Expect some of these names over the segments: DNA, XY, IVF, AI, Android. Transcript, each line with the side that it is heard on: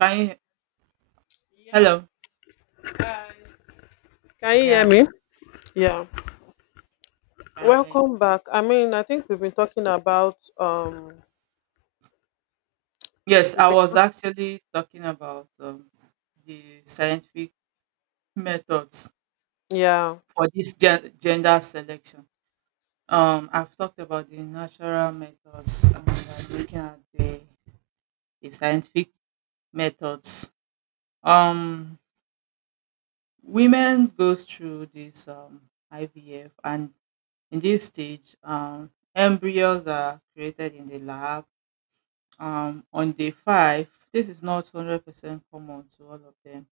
right: Can you?
left: Yeah.
right: Hello.
left: Hi. Can you hear
right: Yeah, well,
left: me? Yeah.
right: can hear you.
left: Welcome back. I think we've been talking about,
right: Yes,
left: we've
right: I
left: been
right: was actually talking about the scientific methods
left: yeah.
right: for this gender selection. I've talked about the natural methods and I'm looking at the scientific methods. Um, women goes through this IVF, and in this stage, embryos are created in the lab on day 5. This is not 100% common to all of them,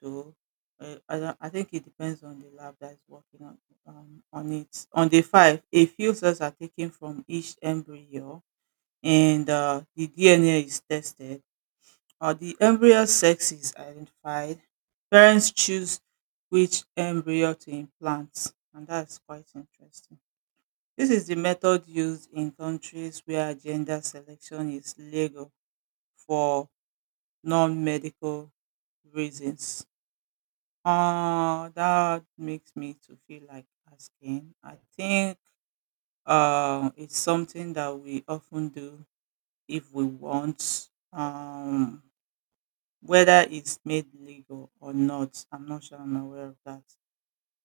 right: though. I, don't- I think it depends on the lab that is working on it. On day 5, a few cells are taken from each embryo and the DNA is tested. The embryo sex is identified. Parents choose which embryo to implant, and that's quite interesting. This is the method used in countries where gender selection is legal for non-medical reasons. That makes me to feel like asking. I think it's something that we often do if we want, whether it's made legal or not. I'm not sure I'm aware of that.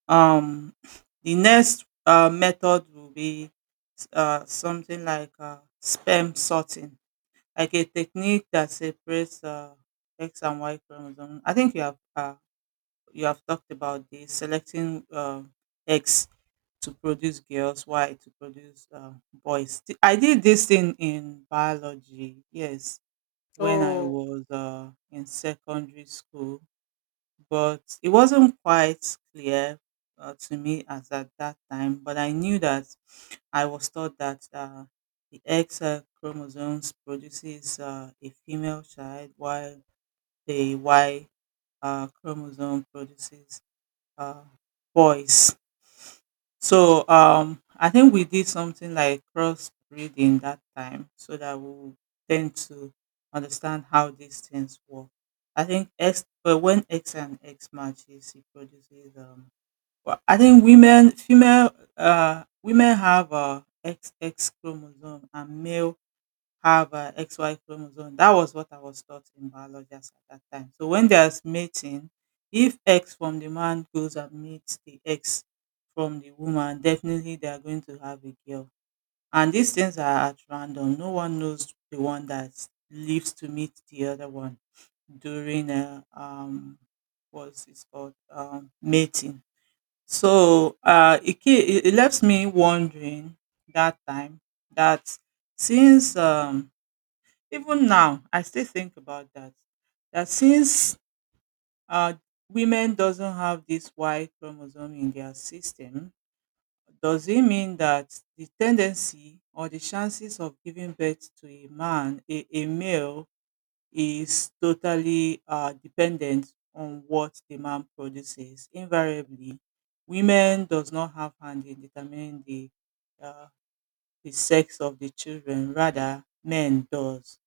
right: Um, the next method will be something like sperm sorting, like a technique that separates X and Y chromosome. I think you have talked about this selecting eggs to produce girls, Y to produce boys. I did this thing in biology, yes, when I
left: Oh.
right: was in secondary school, but it wasn't quite clear to me as at that time. But I knew that I was taught that the X chromosomes produces a female child, while the Y chromosome produces uh, boys. So I think we did something like crossbreeding that time, so that we would tend to understand how these things work. I think X, but when X and X matches, it produces. I think women, female, women have X X chromosome, and male have XY chromosome. That was what I was taught in biology as at that time. So when there's mating, if X from the man goes and meets the X from the woman, definitely they are going to have a girl. And these things are at random. No one knows the one that lives to meet the other one during a what's it called mating. So it left me wondering that time that since even now, I still think about that. That since uh, women doesn't have this Y chromosome in their system, does it mean that the tendency or the chances of giving birth to a man, a male, is totally dependent on what the man produces? Invariably, women does not have hand in determining uh, the sex of the children. Rather, men does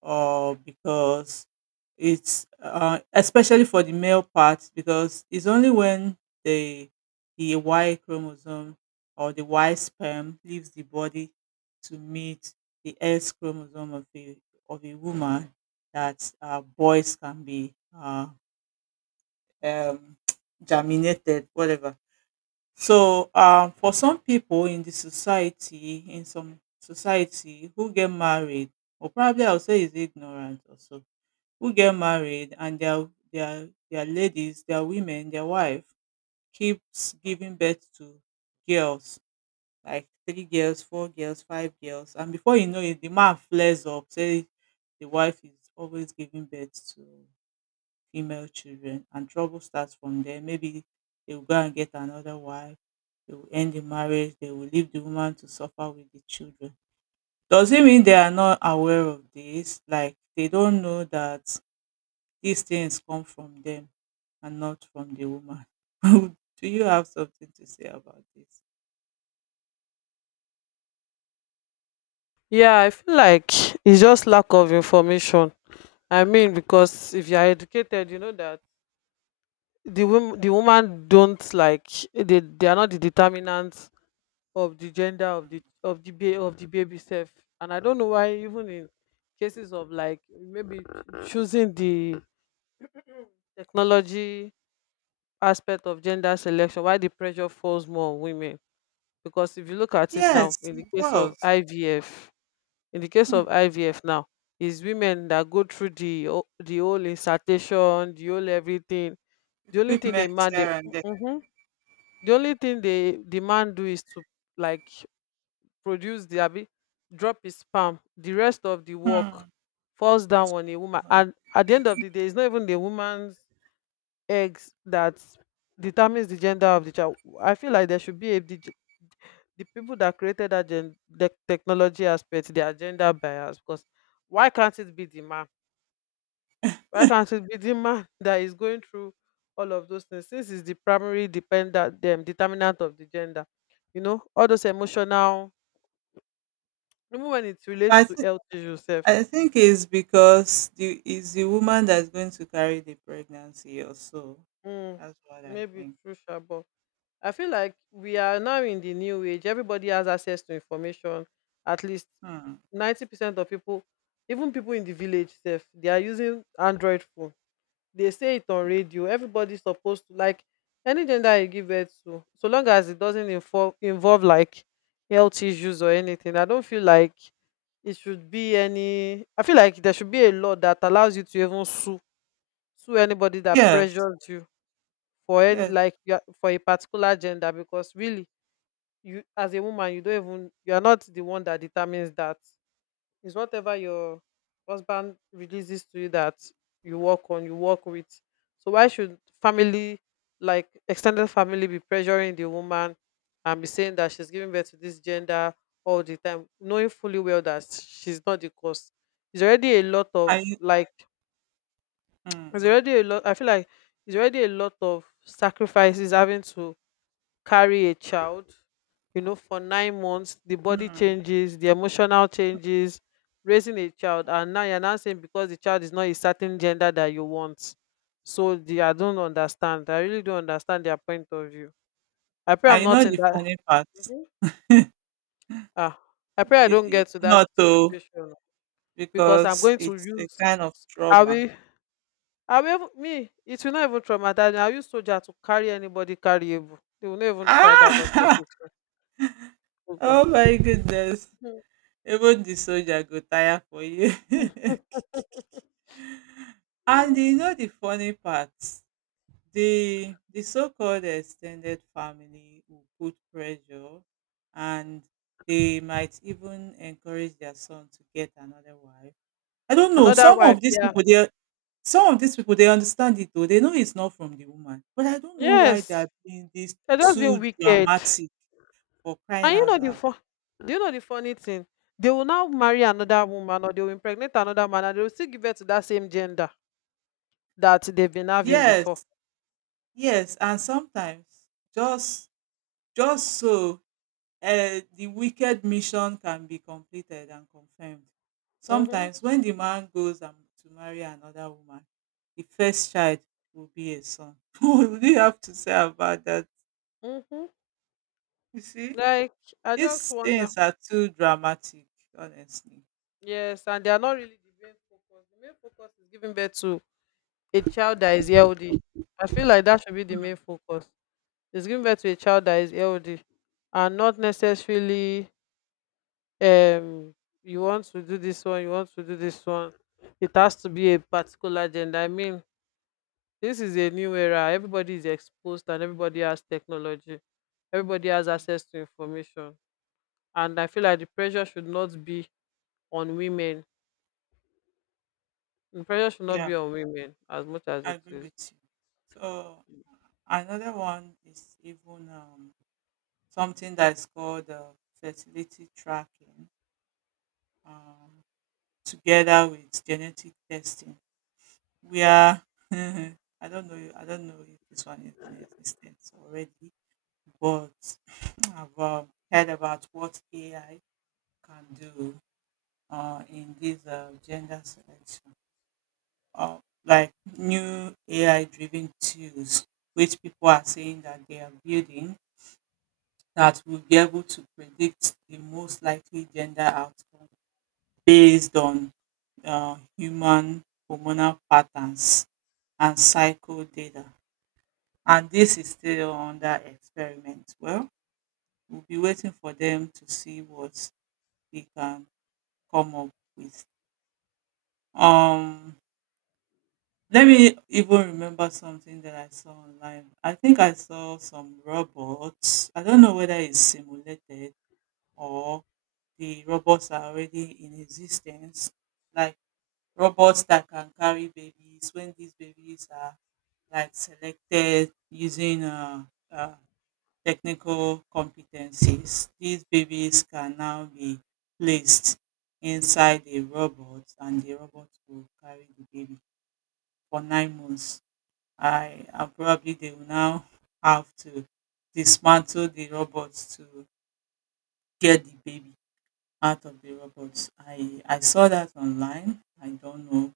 right: or because it's especially for the male part because it's only when the the Y chromosome or the Y sperm leaves the body to meet the X chromosome of a woman that boys can be um, germinated, whatever. So for some people in the society, in some society who get married, or probably I'll say is ignorant also who get married and their ladies, their women, their wife keeps giving birth to girls, like 3 girls, 4 girls, 5 girls, and before you know it, the man flares up, say the wife is always giving birth to female children, and trouble starts from there. Maybe they will go and get another wife. They will end the marriage. They will leave the woman to suffer with the children. Does it mean they are not aware of this? Like they don't know that these things come from them and not from the woman. Do you have something to say about this?
left: Yeah, I feel like it's just lack of information. I mean, because if you are educated, you know that the woman don't like, they are not the determinants of the gender
right: Hmm.
left: of the baby self. And I don't know why, even in cases of like maybe choosing the technology aspect of gender selection, why the pressure falls more on women, because if you look at it now
right: Yes,
left: in the
right: it
left: case of
right: does.
left: ivf in the case
right: Hmm.
left: of ivf now, is women that go through the whole insertion, the whole everything. The only thing a
right: Equipment
left: man they
right: here and there.
left: Mhm. The only thing the man do is to, like, produce the, abi, drop his sperm, the rest of the
right: Hmm.
left: work falls down
right: It's
left: on
right: from
left: a
right: the
left: woman,
right: woman.
left: and at the end of the day it's not even the woman's eggs that determines the gender of the child. I feel like there should be a the people that created that gen, the technology aspect, their gender bias. Because why can't it be the man? Why can't it be the man that is going through all of those things? Since it's the primary dependent, them determinant of the gender. You know, all those emotional, even when it relates
right: I
left: to
right: think
left: health issues, self.
right: I think it's because the is the woman that's going to carry the pregnancy or so.
left: Mm,
right: That's what I
left: maybe
right: think.
left: true, sha, but I feel like we are now in the new age. Everybody has access to information. At least
right: Hmm.
left: 90% of people, even people in the village self, they are using Android phone. They say it on radio. Everybody's supposed to, like, any gender you give birth to, so long as it doesn't involve, like, health issues or anything. I don't feel like it should be any, I feel like there should be a law that allows you to even sue anybody that
right: Yes,
left: pressures you for any
right: yes.
left: like you are- for a particular gender, because really you as a woman you don't even, you are not the one that determines that. It's whatever your husband releases to you that you work on, you work with. So why should family, like extended family, be pressuring the woman and be saying that she's giving birth to this gender all the time, knowing fully well that she's not the cause? It's already a lot of
right: I
left: like, it's
right: hmm.
left: already a lot, I feel like it's already a lot of sacrifices, having to carry a child, you know, for 9 months. The body
right: Hmm.
left: changes, the emotional changes, raising a child, and now you're now saying because the child is not a certain gender that you want. So the I don't understand, I really don't understand their point of view. I pray I'm
right: I know
left: not in
right: the
left: that.
right: funny part.
left: Mhm. Ah, I pray I
right: You
left: don't
right: you
left: get
right: will
left: to that
right: not oh.
left: situation, because I'm
right: Because
left: going to
right: it's a
left: use,
right: kind of
left: i
right: trauma.
left: will I will even- me, it will not even traumatize me. I use soldier to carry anybody carryable, they will not even try that nonsense.
right: Ah!
left: Oh god.
right: Oh my goodness. Even the soldier go tire for you. And you know the funny part, the so-called extended family will put pressure and they might even encourage their son to get another wife. I don't know.
left: Another wife, yeah.
right: Some of these people they understand it though. They know it's not from the woman, but I don't know why they
left: Yes.
right: are being this
left: They're just being
right: too
left: wicked.
right: dramatic for crying
left: And you
right: out
left: know the
right: loud.
left: fun, do you know the funny thing? They will now marry another woman, or they will impregnate another man, and they will still give birth to that same gender that they've been having before.
right: Yes, yes, and sometimes just just so the wicked mission can be completed and confirmed.
left: Mm-hmm.
right: Sometimes when the man goes and to marry another woman, the first child will be a son. What do you have to say about that?
left: Mm-hmm.
right: You see?
left: Like, I just
right: These
left: wonder.
right: things are too dramatic, honestly.
left: Yes, and they are not really the main focus. The main focus is giving birth to a child that is healthy. I feel like that should be the main
right: Mm,
left: focus. Is giving birth to a child that is healthy and not necessarily, um you want to do this one, it has to be a particular gender. I mean, this is a new era, everybody is exposed and everybody has technology, everybody has
right: mm.
left: access to information. And I feel like the pressure should not be on women, the pressure should not
right: Yeah,
left: be on women as much as
right: I
left: it
right: agree
left: is.
right: with you. So another one is even something that is called fertility tracking, um, together with genetic testing. We are I don't know if this one is in existence already, but I've heard about what AI can do in this gender selection. uh, like new AI driven tools, which people are saying that they are building that will be able to predict the most likely gender outcome based on human hormonal patterns and cycle data. And this is still under experiment. Well, we'll be waiting for them to see what they can come up with. Um, Let me even remember something that I saw online. I think I saw some robots. I don't know whether it's simulated or the robots are already in existence, like robots that can carry babies when these babies are like selected using uh, technical competencies. These babies can now be placed inside a robot and the robot will carry the baby for 9 months I and probably they will now have to dismantle the robots to get the baby out of the robots. I saw that online. I don't know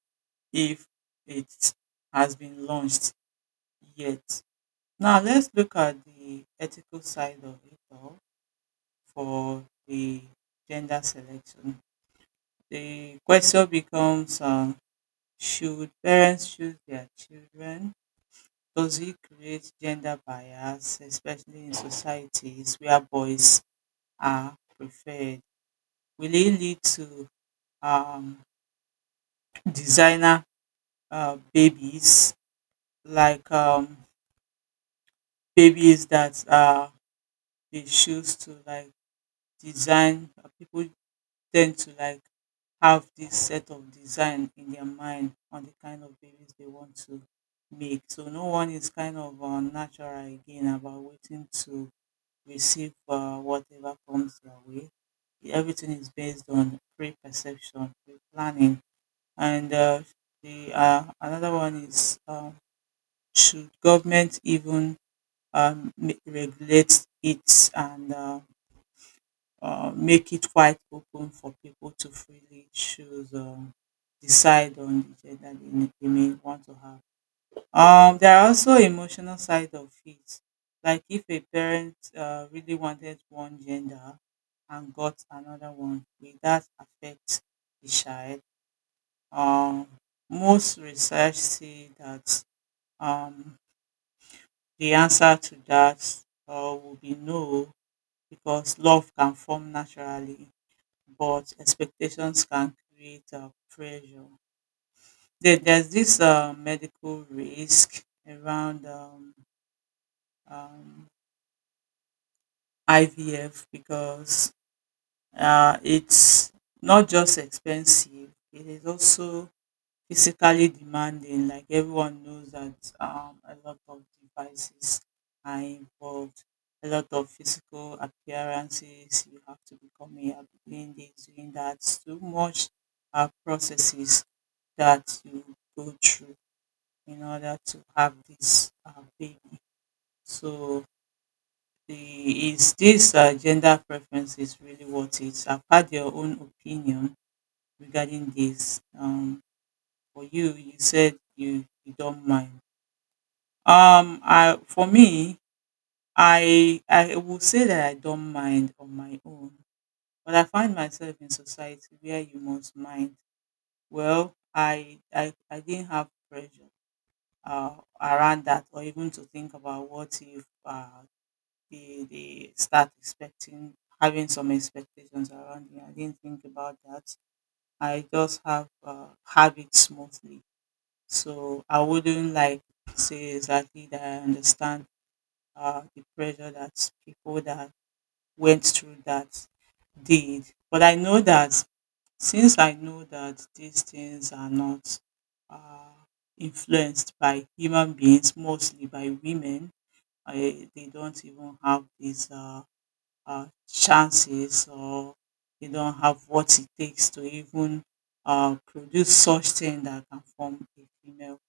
right: if it has been launched yet. Now let's look at the ethical side of it all for the gender selection. The question becomes: should parents choose their children? Does it create gender bias, especially in societies where boys are preferred? Will it lead to um, designer babies, like babies that they choose to like design? People tend to like have this set of design in their mind on the kind of babies they want to make. So no one is kind of natural again about waiting to receive whatever comes their way. Everything is based on pre-perception, pre-planning, and the another one is should government even regulate it and make it quite open for people to freely choose, decide on the gender they may want to have. There are also emotional side of it. Like if a parent really wanted one gender and got another one, will that affect the child? Um, Most research say that um, the answer to that uh, will be no, because love can form naturally, but expectations can create pressure. There's this medical risk around um, IVF because it's not just expensive, it is also physically demanding. Like everyone knows that a lot of devices are involved, a lot of physical appearances. You have to become a doing this, doing that. So much processes that you go through in order to have this baby. So the is this gender preference is really worth it? I've had your own opinion regarding this, for you, you said you don't mind. I for me, I will say that I don't mind on my own, but I find myself in society where you must mind. Well, I didn't have pressure uh, around that, or even to think about what if they start expecting having some expectations around me. I didn't think about that. I just have it smoothly. So I wouldn't like say exactly that I understand the pressure that people that went through that did. But I know that since I know that these things are not uh, influenced by human beings, mostly by women, they don't even have these chances or you don't have what it takes to even produce such thing that can form a female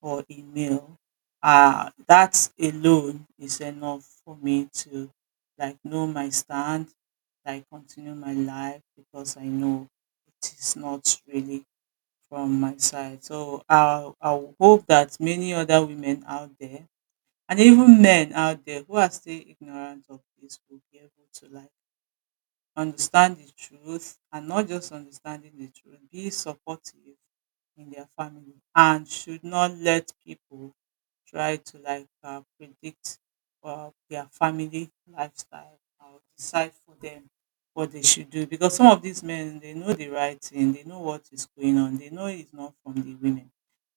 right: or a male. That alone is enough for me to like know my stand, like continue my life because I know it is not really from my side. So I hope that many other women out there and even men out there who are still ignorant of this will be able to like understand the truth, and not just understanding the truth, be supportive in their family, and should not let people try to predict their family lifestyle or decide for them what they should do, because some of these men, they know the right thing, they know what is going on, they know it's not from the women.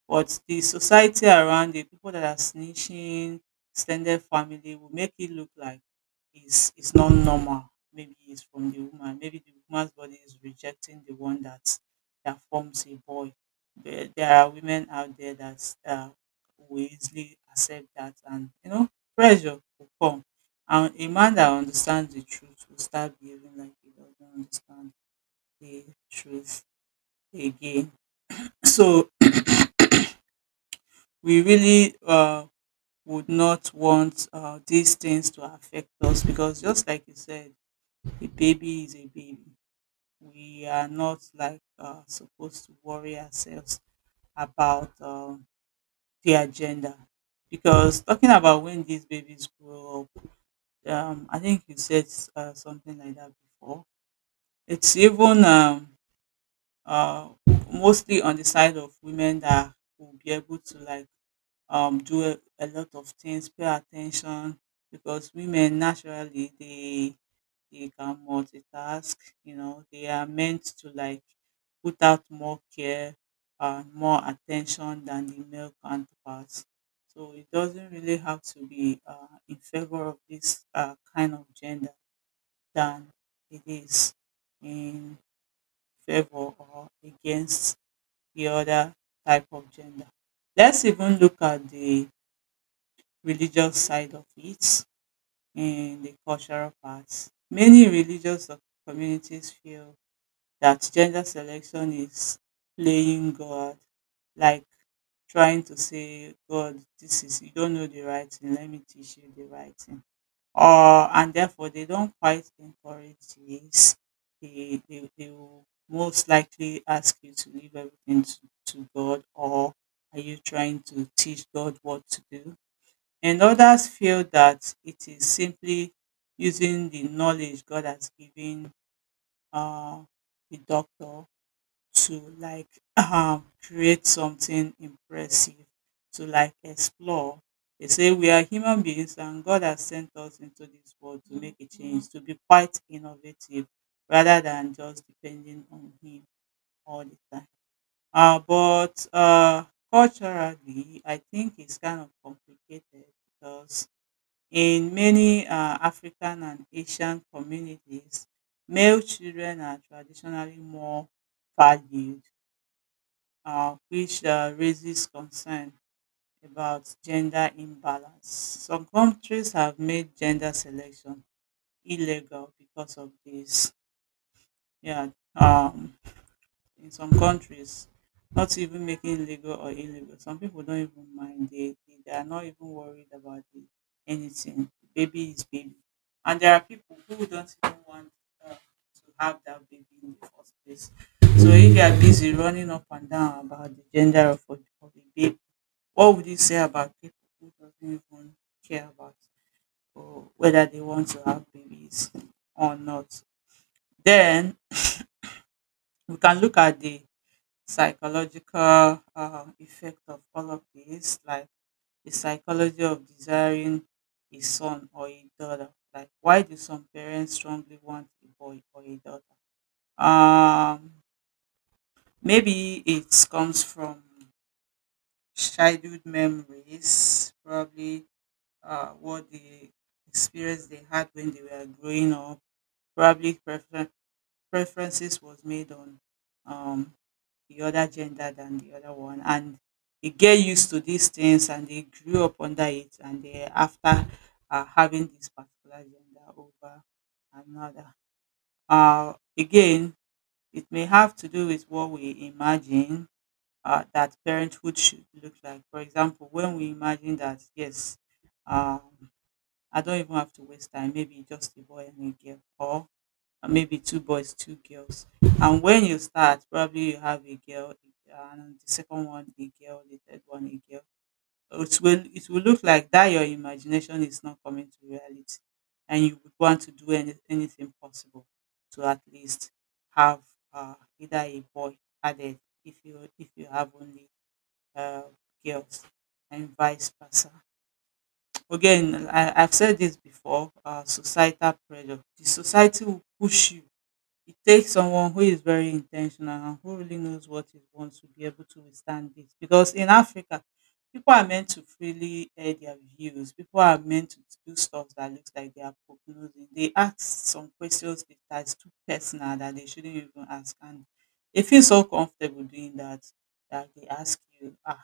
right: But the society around it, people that are snitching, extended family will make it look like it's not normal. Maybe it's from the woman. Maybe the woman's body is rejecting the one that forms a boy. There are women out there that will easily accept that, and you know, pressure will come. And a man that understands the truth will start behaving like he doesn't understand the truth again. So we really would not want these things to affect us, because just like you said, a baby is a baby. We are not like supposed to worry ourselves about their gender. Because talking about when these babies grow up, I think you said something like that before, it's even uh, mostly on the side of women that will be able to do a lot of things, pay attention, because women naturally, they can multitask. You know, they are meant to like put out more care and more attention than the male counterparts. So it doesn't really have to be in favor of this kind of gender than it is in favor or against the other type of gender. Let's even look at the religious side of it and the cultural part. Many religious communities feel that gender selection is playing God, like trying to say, God, this is, you don't know the right thing, let me teach you the right thing. Or, and therefore, they don't quite encourage this. They will most likely ask you to leave everything to God, or are you trying to teach God what to do? And others feel that it is simply using the knowledge God has given uh, the doctor to like create something impressive, to like explore. They say we are human beings and God has sent us into this world to make a change, to be quite innovative rather than just depending on Him all the time. But Culturally, I think it's kind of complicated, because in many African and Asian communities, male children are traditionally more valued, which raises concern about gender imbalance. Some countries have made gender selection illegal because of this. Yeah, um, in some countries, not even making legal or illegal, some people don't even mind. They are not even worried about the anything. Baby is baby. And there are people who don't even want to have that baby in the first place. So if you are busy running up and down about the gender of of a baby, what would you say about people who doesn't even care about, or whether they want to have babies or not. Then we can look at the psychological effect of all of this, like the psychology of desiring a son or a daughter. Like, why do some parents strongly want a boy or a daughter? Um, Maybe it comes from childhood memories, probably what the experience they had when they were growing up, probably prefer- preferences was made on um, the other gender than the other one, and they get used to these things and they grew up under it, and they after having this particular gender over another. Again, it may have to do with what we imagine that parenthood should look like. For example, when we imagine that yes, um, I don't even have to waste time, maybe just a boy and a girl, or maybe two boys, two girls. And when you start, probably you have a girl, and the second one a girl, the third one a girl. It will look like that your imagination is not coming to reality, and you would want to do anything possible to at least have either a boy added, if you have only uh, girls, and vice versa. Again, I've said this before. Societal pressure. The society will push you. It takes someone who is very intentional and who really knows what he wants to be able to withstand this. Because in Africa, people are meant to freely air their views. People are meant to do stuff that looks like they are prognosing. They ask some questions that's too personal that they shouldn't even ask. And they feel so comfortable doing that, that they ask you, ah,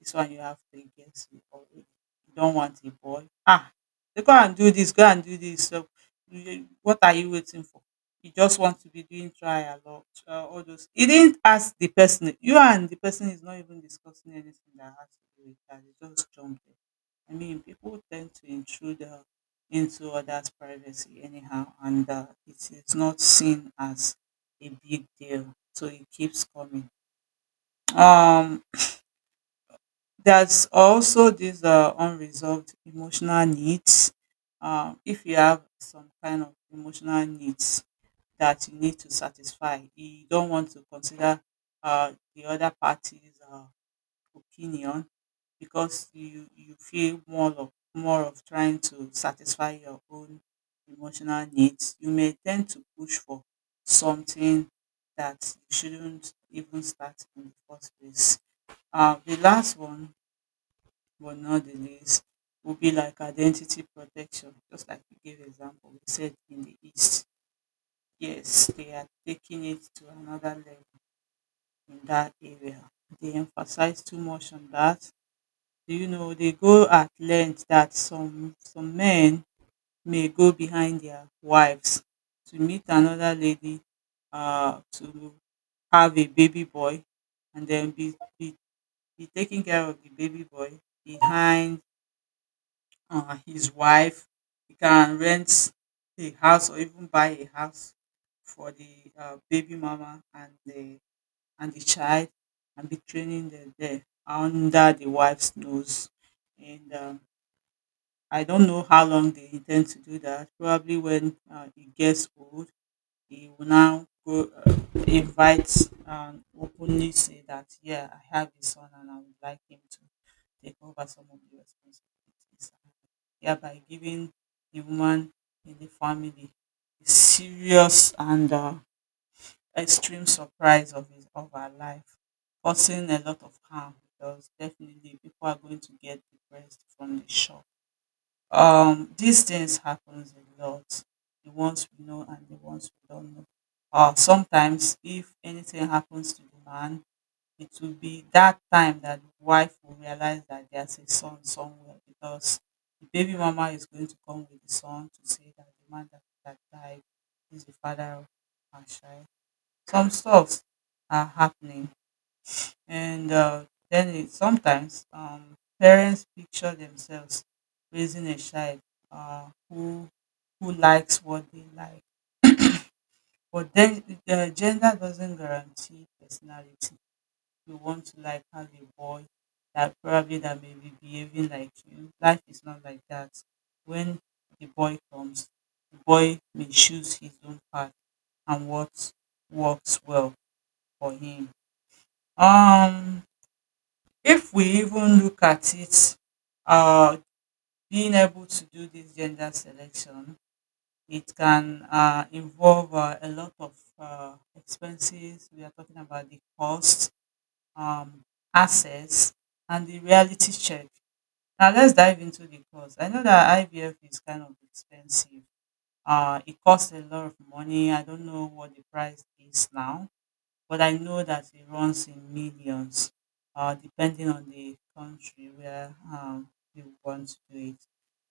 right: this one you have to guess it already. You don't want a boy. Ah, they go and do this, go and do this. So, you- what are you waiting for? You just want to be doing trial or trial, all those. You didn't ask the person. You and the person is not even discussing anything that has to do with that. You just jumped in. I mean, people tend to intrude into others' privacy anyhow, and it is not seen as a big deal, so it keeps coming. Um, there's also these unresolved emotional needs. If you have some kind of emotional needs that you need to satisfy, you don't want to consider the other party's opinion, because you feel more of trying to satisfy your own emotional needs. You may tend to push for something that you shouldn't even start in the first place. The last one but nowadays would be like identity protection, just like you gave example, we said in the East. Yes, they are taking it to another level in that area. They emphasize too much on that. You know, they go at length that some men may go behind their wives to meet another lady, to have a baby boy, and then be taking care of the baby boy behind his wife. He can rent a house or even buy a house for the baby mama and the child, and be training them there under the wife's nose. And I don't know how long they intend to do that. Probably when it gets old, he will now go invite and openly say that, yeah, I have a son and I would like him to take over some of the responsibilities, thereby giving the woman in the family a serious and extreme surprise of his of her life, causing a lot of harm, because definitely people are going to get depressed from the shock. These things happens a lot, the ones we know and the ones we don't know. Sometimes if anything happens to the man, it will be that time that the wife will realize that there's a son somewhere, because the baby mama is going to come with the son to say that the man that died is the father of her child. Some stuff are happening. And then it, sometimes parents picture themselves raising a child uh, who who likes what they like, but then the gender doesn't guarantee personality. You want to like have a boy that probably that may be behaving like you. Life is not like that. When the boy comes, the boy may choose his own path and what works well for him. Um, If we even look at it, uh, being able to do this gender selection, it can involve a lot of expenses. We are talking about the cost, um, access, and the reality check. Now let's dive into the cost. I know that IVF is kind of expensive. It costs a lot of money. I don't know what the price is now, but I know that it runs in millions, depending on the country where you want to do it.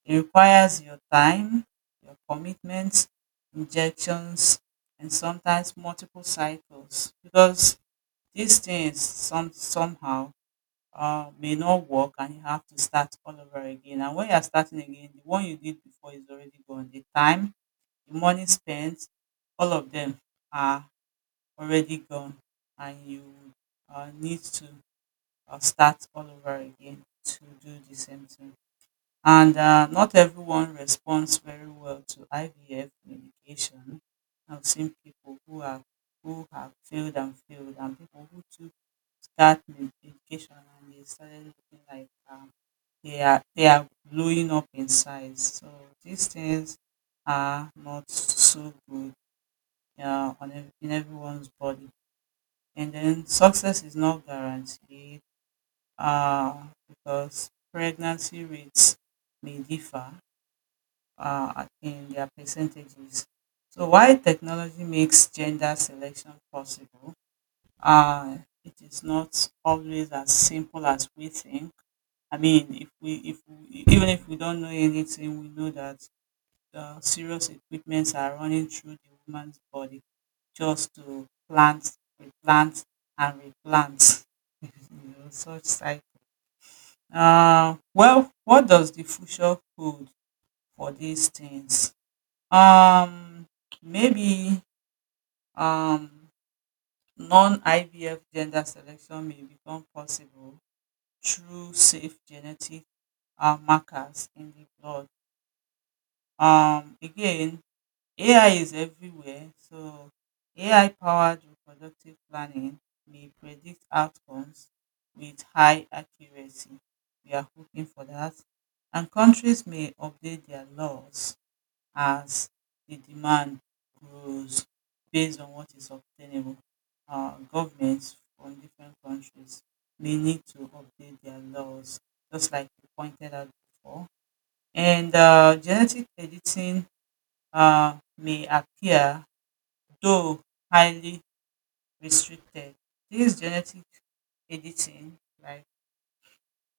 right: It requires your time, your commitment, injections, and sometimes multiple cycles, because these things somehow may not work and you have to start all over again. And when you are starting again, the one you did before is already gone. The time, the money spent, all of them are already gone, and you need to start all over again to do the same thing. And not everyone responds very well to IVF medication. I've seen people who have failed and failed, and people who took medication and they started looking like they are blowing up in size. So these things are not so good in everyone's body. And then success is not guaranteed uh, because pregnancy rates may differ in their percentages. So, while technology makes gender selection possible, uh, it is not always as simple as we think. I mean, if we, even if we don't know anything, we know that serious equipments are running through the woman's body just to plant, replant, and replant. You know, such cycle. Well, what does the future hold for these things? Um, Maybe um, non-IVF gender selection may become possible through safe genetic markers in the blood. Again, AI is everywhere, so AI powered reproductive planning may predict outcomes with high accuracy. We are hoping for that. And countries may update their laws as the demand grows based on what is obtainable. Governments from different countries may need to update their laws, just like you pointed out before. And genetic editing may appear, though highly restricted. This genetic editing, like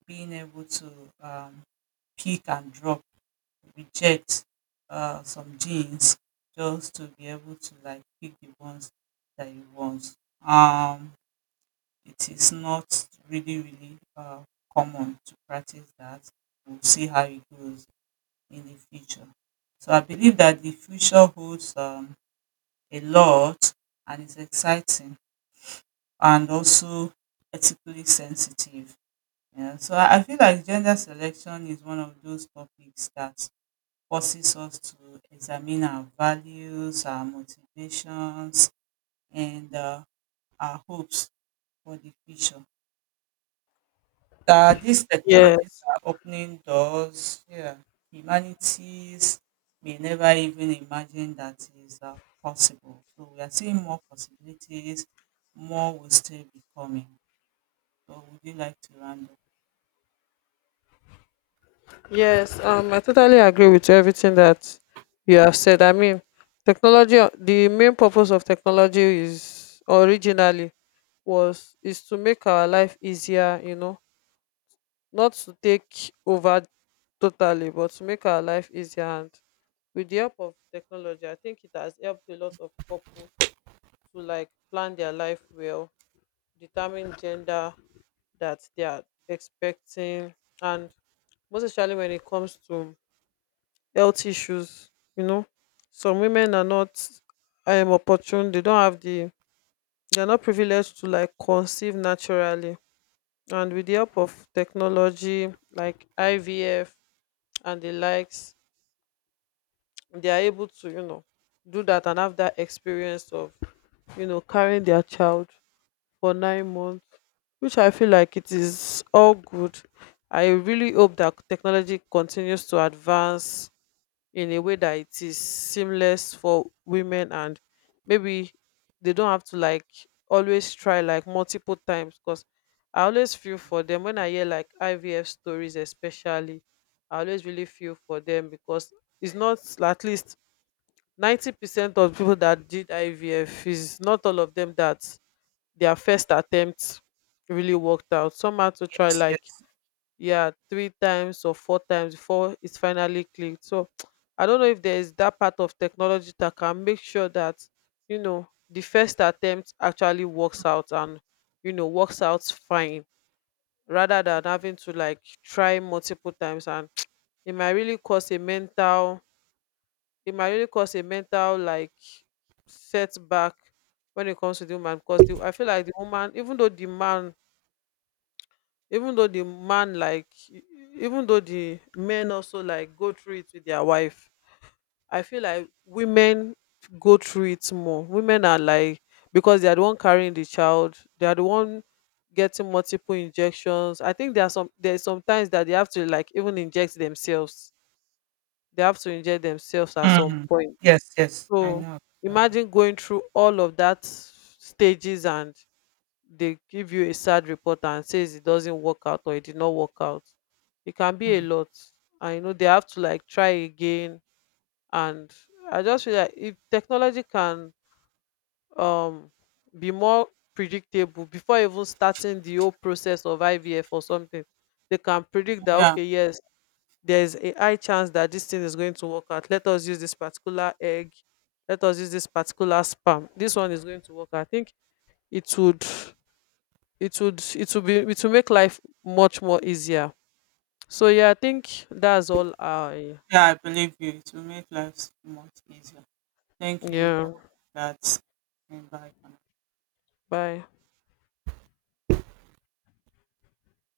right: being able to um, pick and drop, reject some genes, just to be able to like pick the ones that you want. Um, it is not really common to practice that. We'll see how it goes in the future. So I believe that the future holds a lot, and it's exciting and also ethically sensitive. Yeah. So I feel like gender selection is one of those topics that forces us to examine our values, our motivations, and our hopes for the future. That these technologies
left: Yes.
right: are opening doors, yeah, humanities may never even imagine that is possible. So we are seeing more possibilities, more will still be coming. So would you like to round up?
left: Yes, I totally agree with everything that you have said. I mean, technology, the main purpose of technology is originally was is to make our life easier, you know, not to take over totally, but to make our life easier. And with the help of technology, I think it has helped a lot of couples to, like, plan their life well, determine gender that they are expecting, and most especially when it comes to health issues, you know. Some women are not, opportune, they don't have the, they are not privileged to, like, conceive naturally. And with the help of technology like IVF and the likes, they are able to, you know, do that and have that experience of, you know, carrying their child for 9 months, which I feel like it is all good. I really hope that technology continues to advance in a way that it is seamless for women, and maybe they don't have to, like, always try, like, multiple times. Because I always feel for them when I hear, like, IVF stories especially. I always really feel for them, because it's not, at least 90% of people that did IVF, is not all of them that their first attempt really worked out. Some had to try,
right: Yes,
left: like,
right: yes.
left: yeah, three times or four times before it finally clicked. So I don't know if there is that part of technology that can make sure that, you know, the first attempt actually works out, and, you know, works out fine, rather than having to, like, try multiple times. And it might really cause a mental, like, setback, when it comes to the woman, because the, I feel like the woman, even though the man, like e- e- even though the men also, like, go through it with their wife, I feel like women go through it more. Women are like, because they are the one carrying the child, they are the one getting multiple injections. I think there are some, there's sometimes that they have to, like, even inject themselves. They have to inject themselves at some
right: Mm.
left: point.
right: Yes, yes. I
left: So
right: know. That one.
left: imagine going through all of that stages, and they give you a sad report and says it doesn't work out, or it did not work out. It can be a
right: Mm.
left: lot. I know they have to, like, try again. And I just feel like if technology can, um be more predictable before even starting the whole process of ivf or something, they can predict that,
right: Yeah,
left: okay, yes, there's a high chance that this thing is going to work out. Let us use this particular egg, let us use this particular sperm, this one is going to work. I think it would, it would it would be it will make life much more easier. So yeah, I think that's all. I
right: yeah, I believe you. It will make lives much easier. Thank you for
left: yeah.
right: that invite.
left: Bye.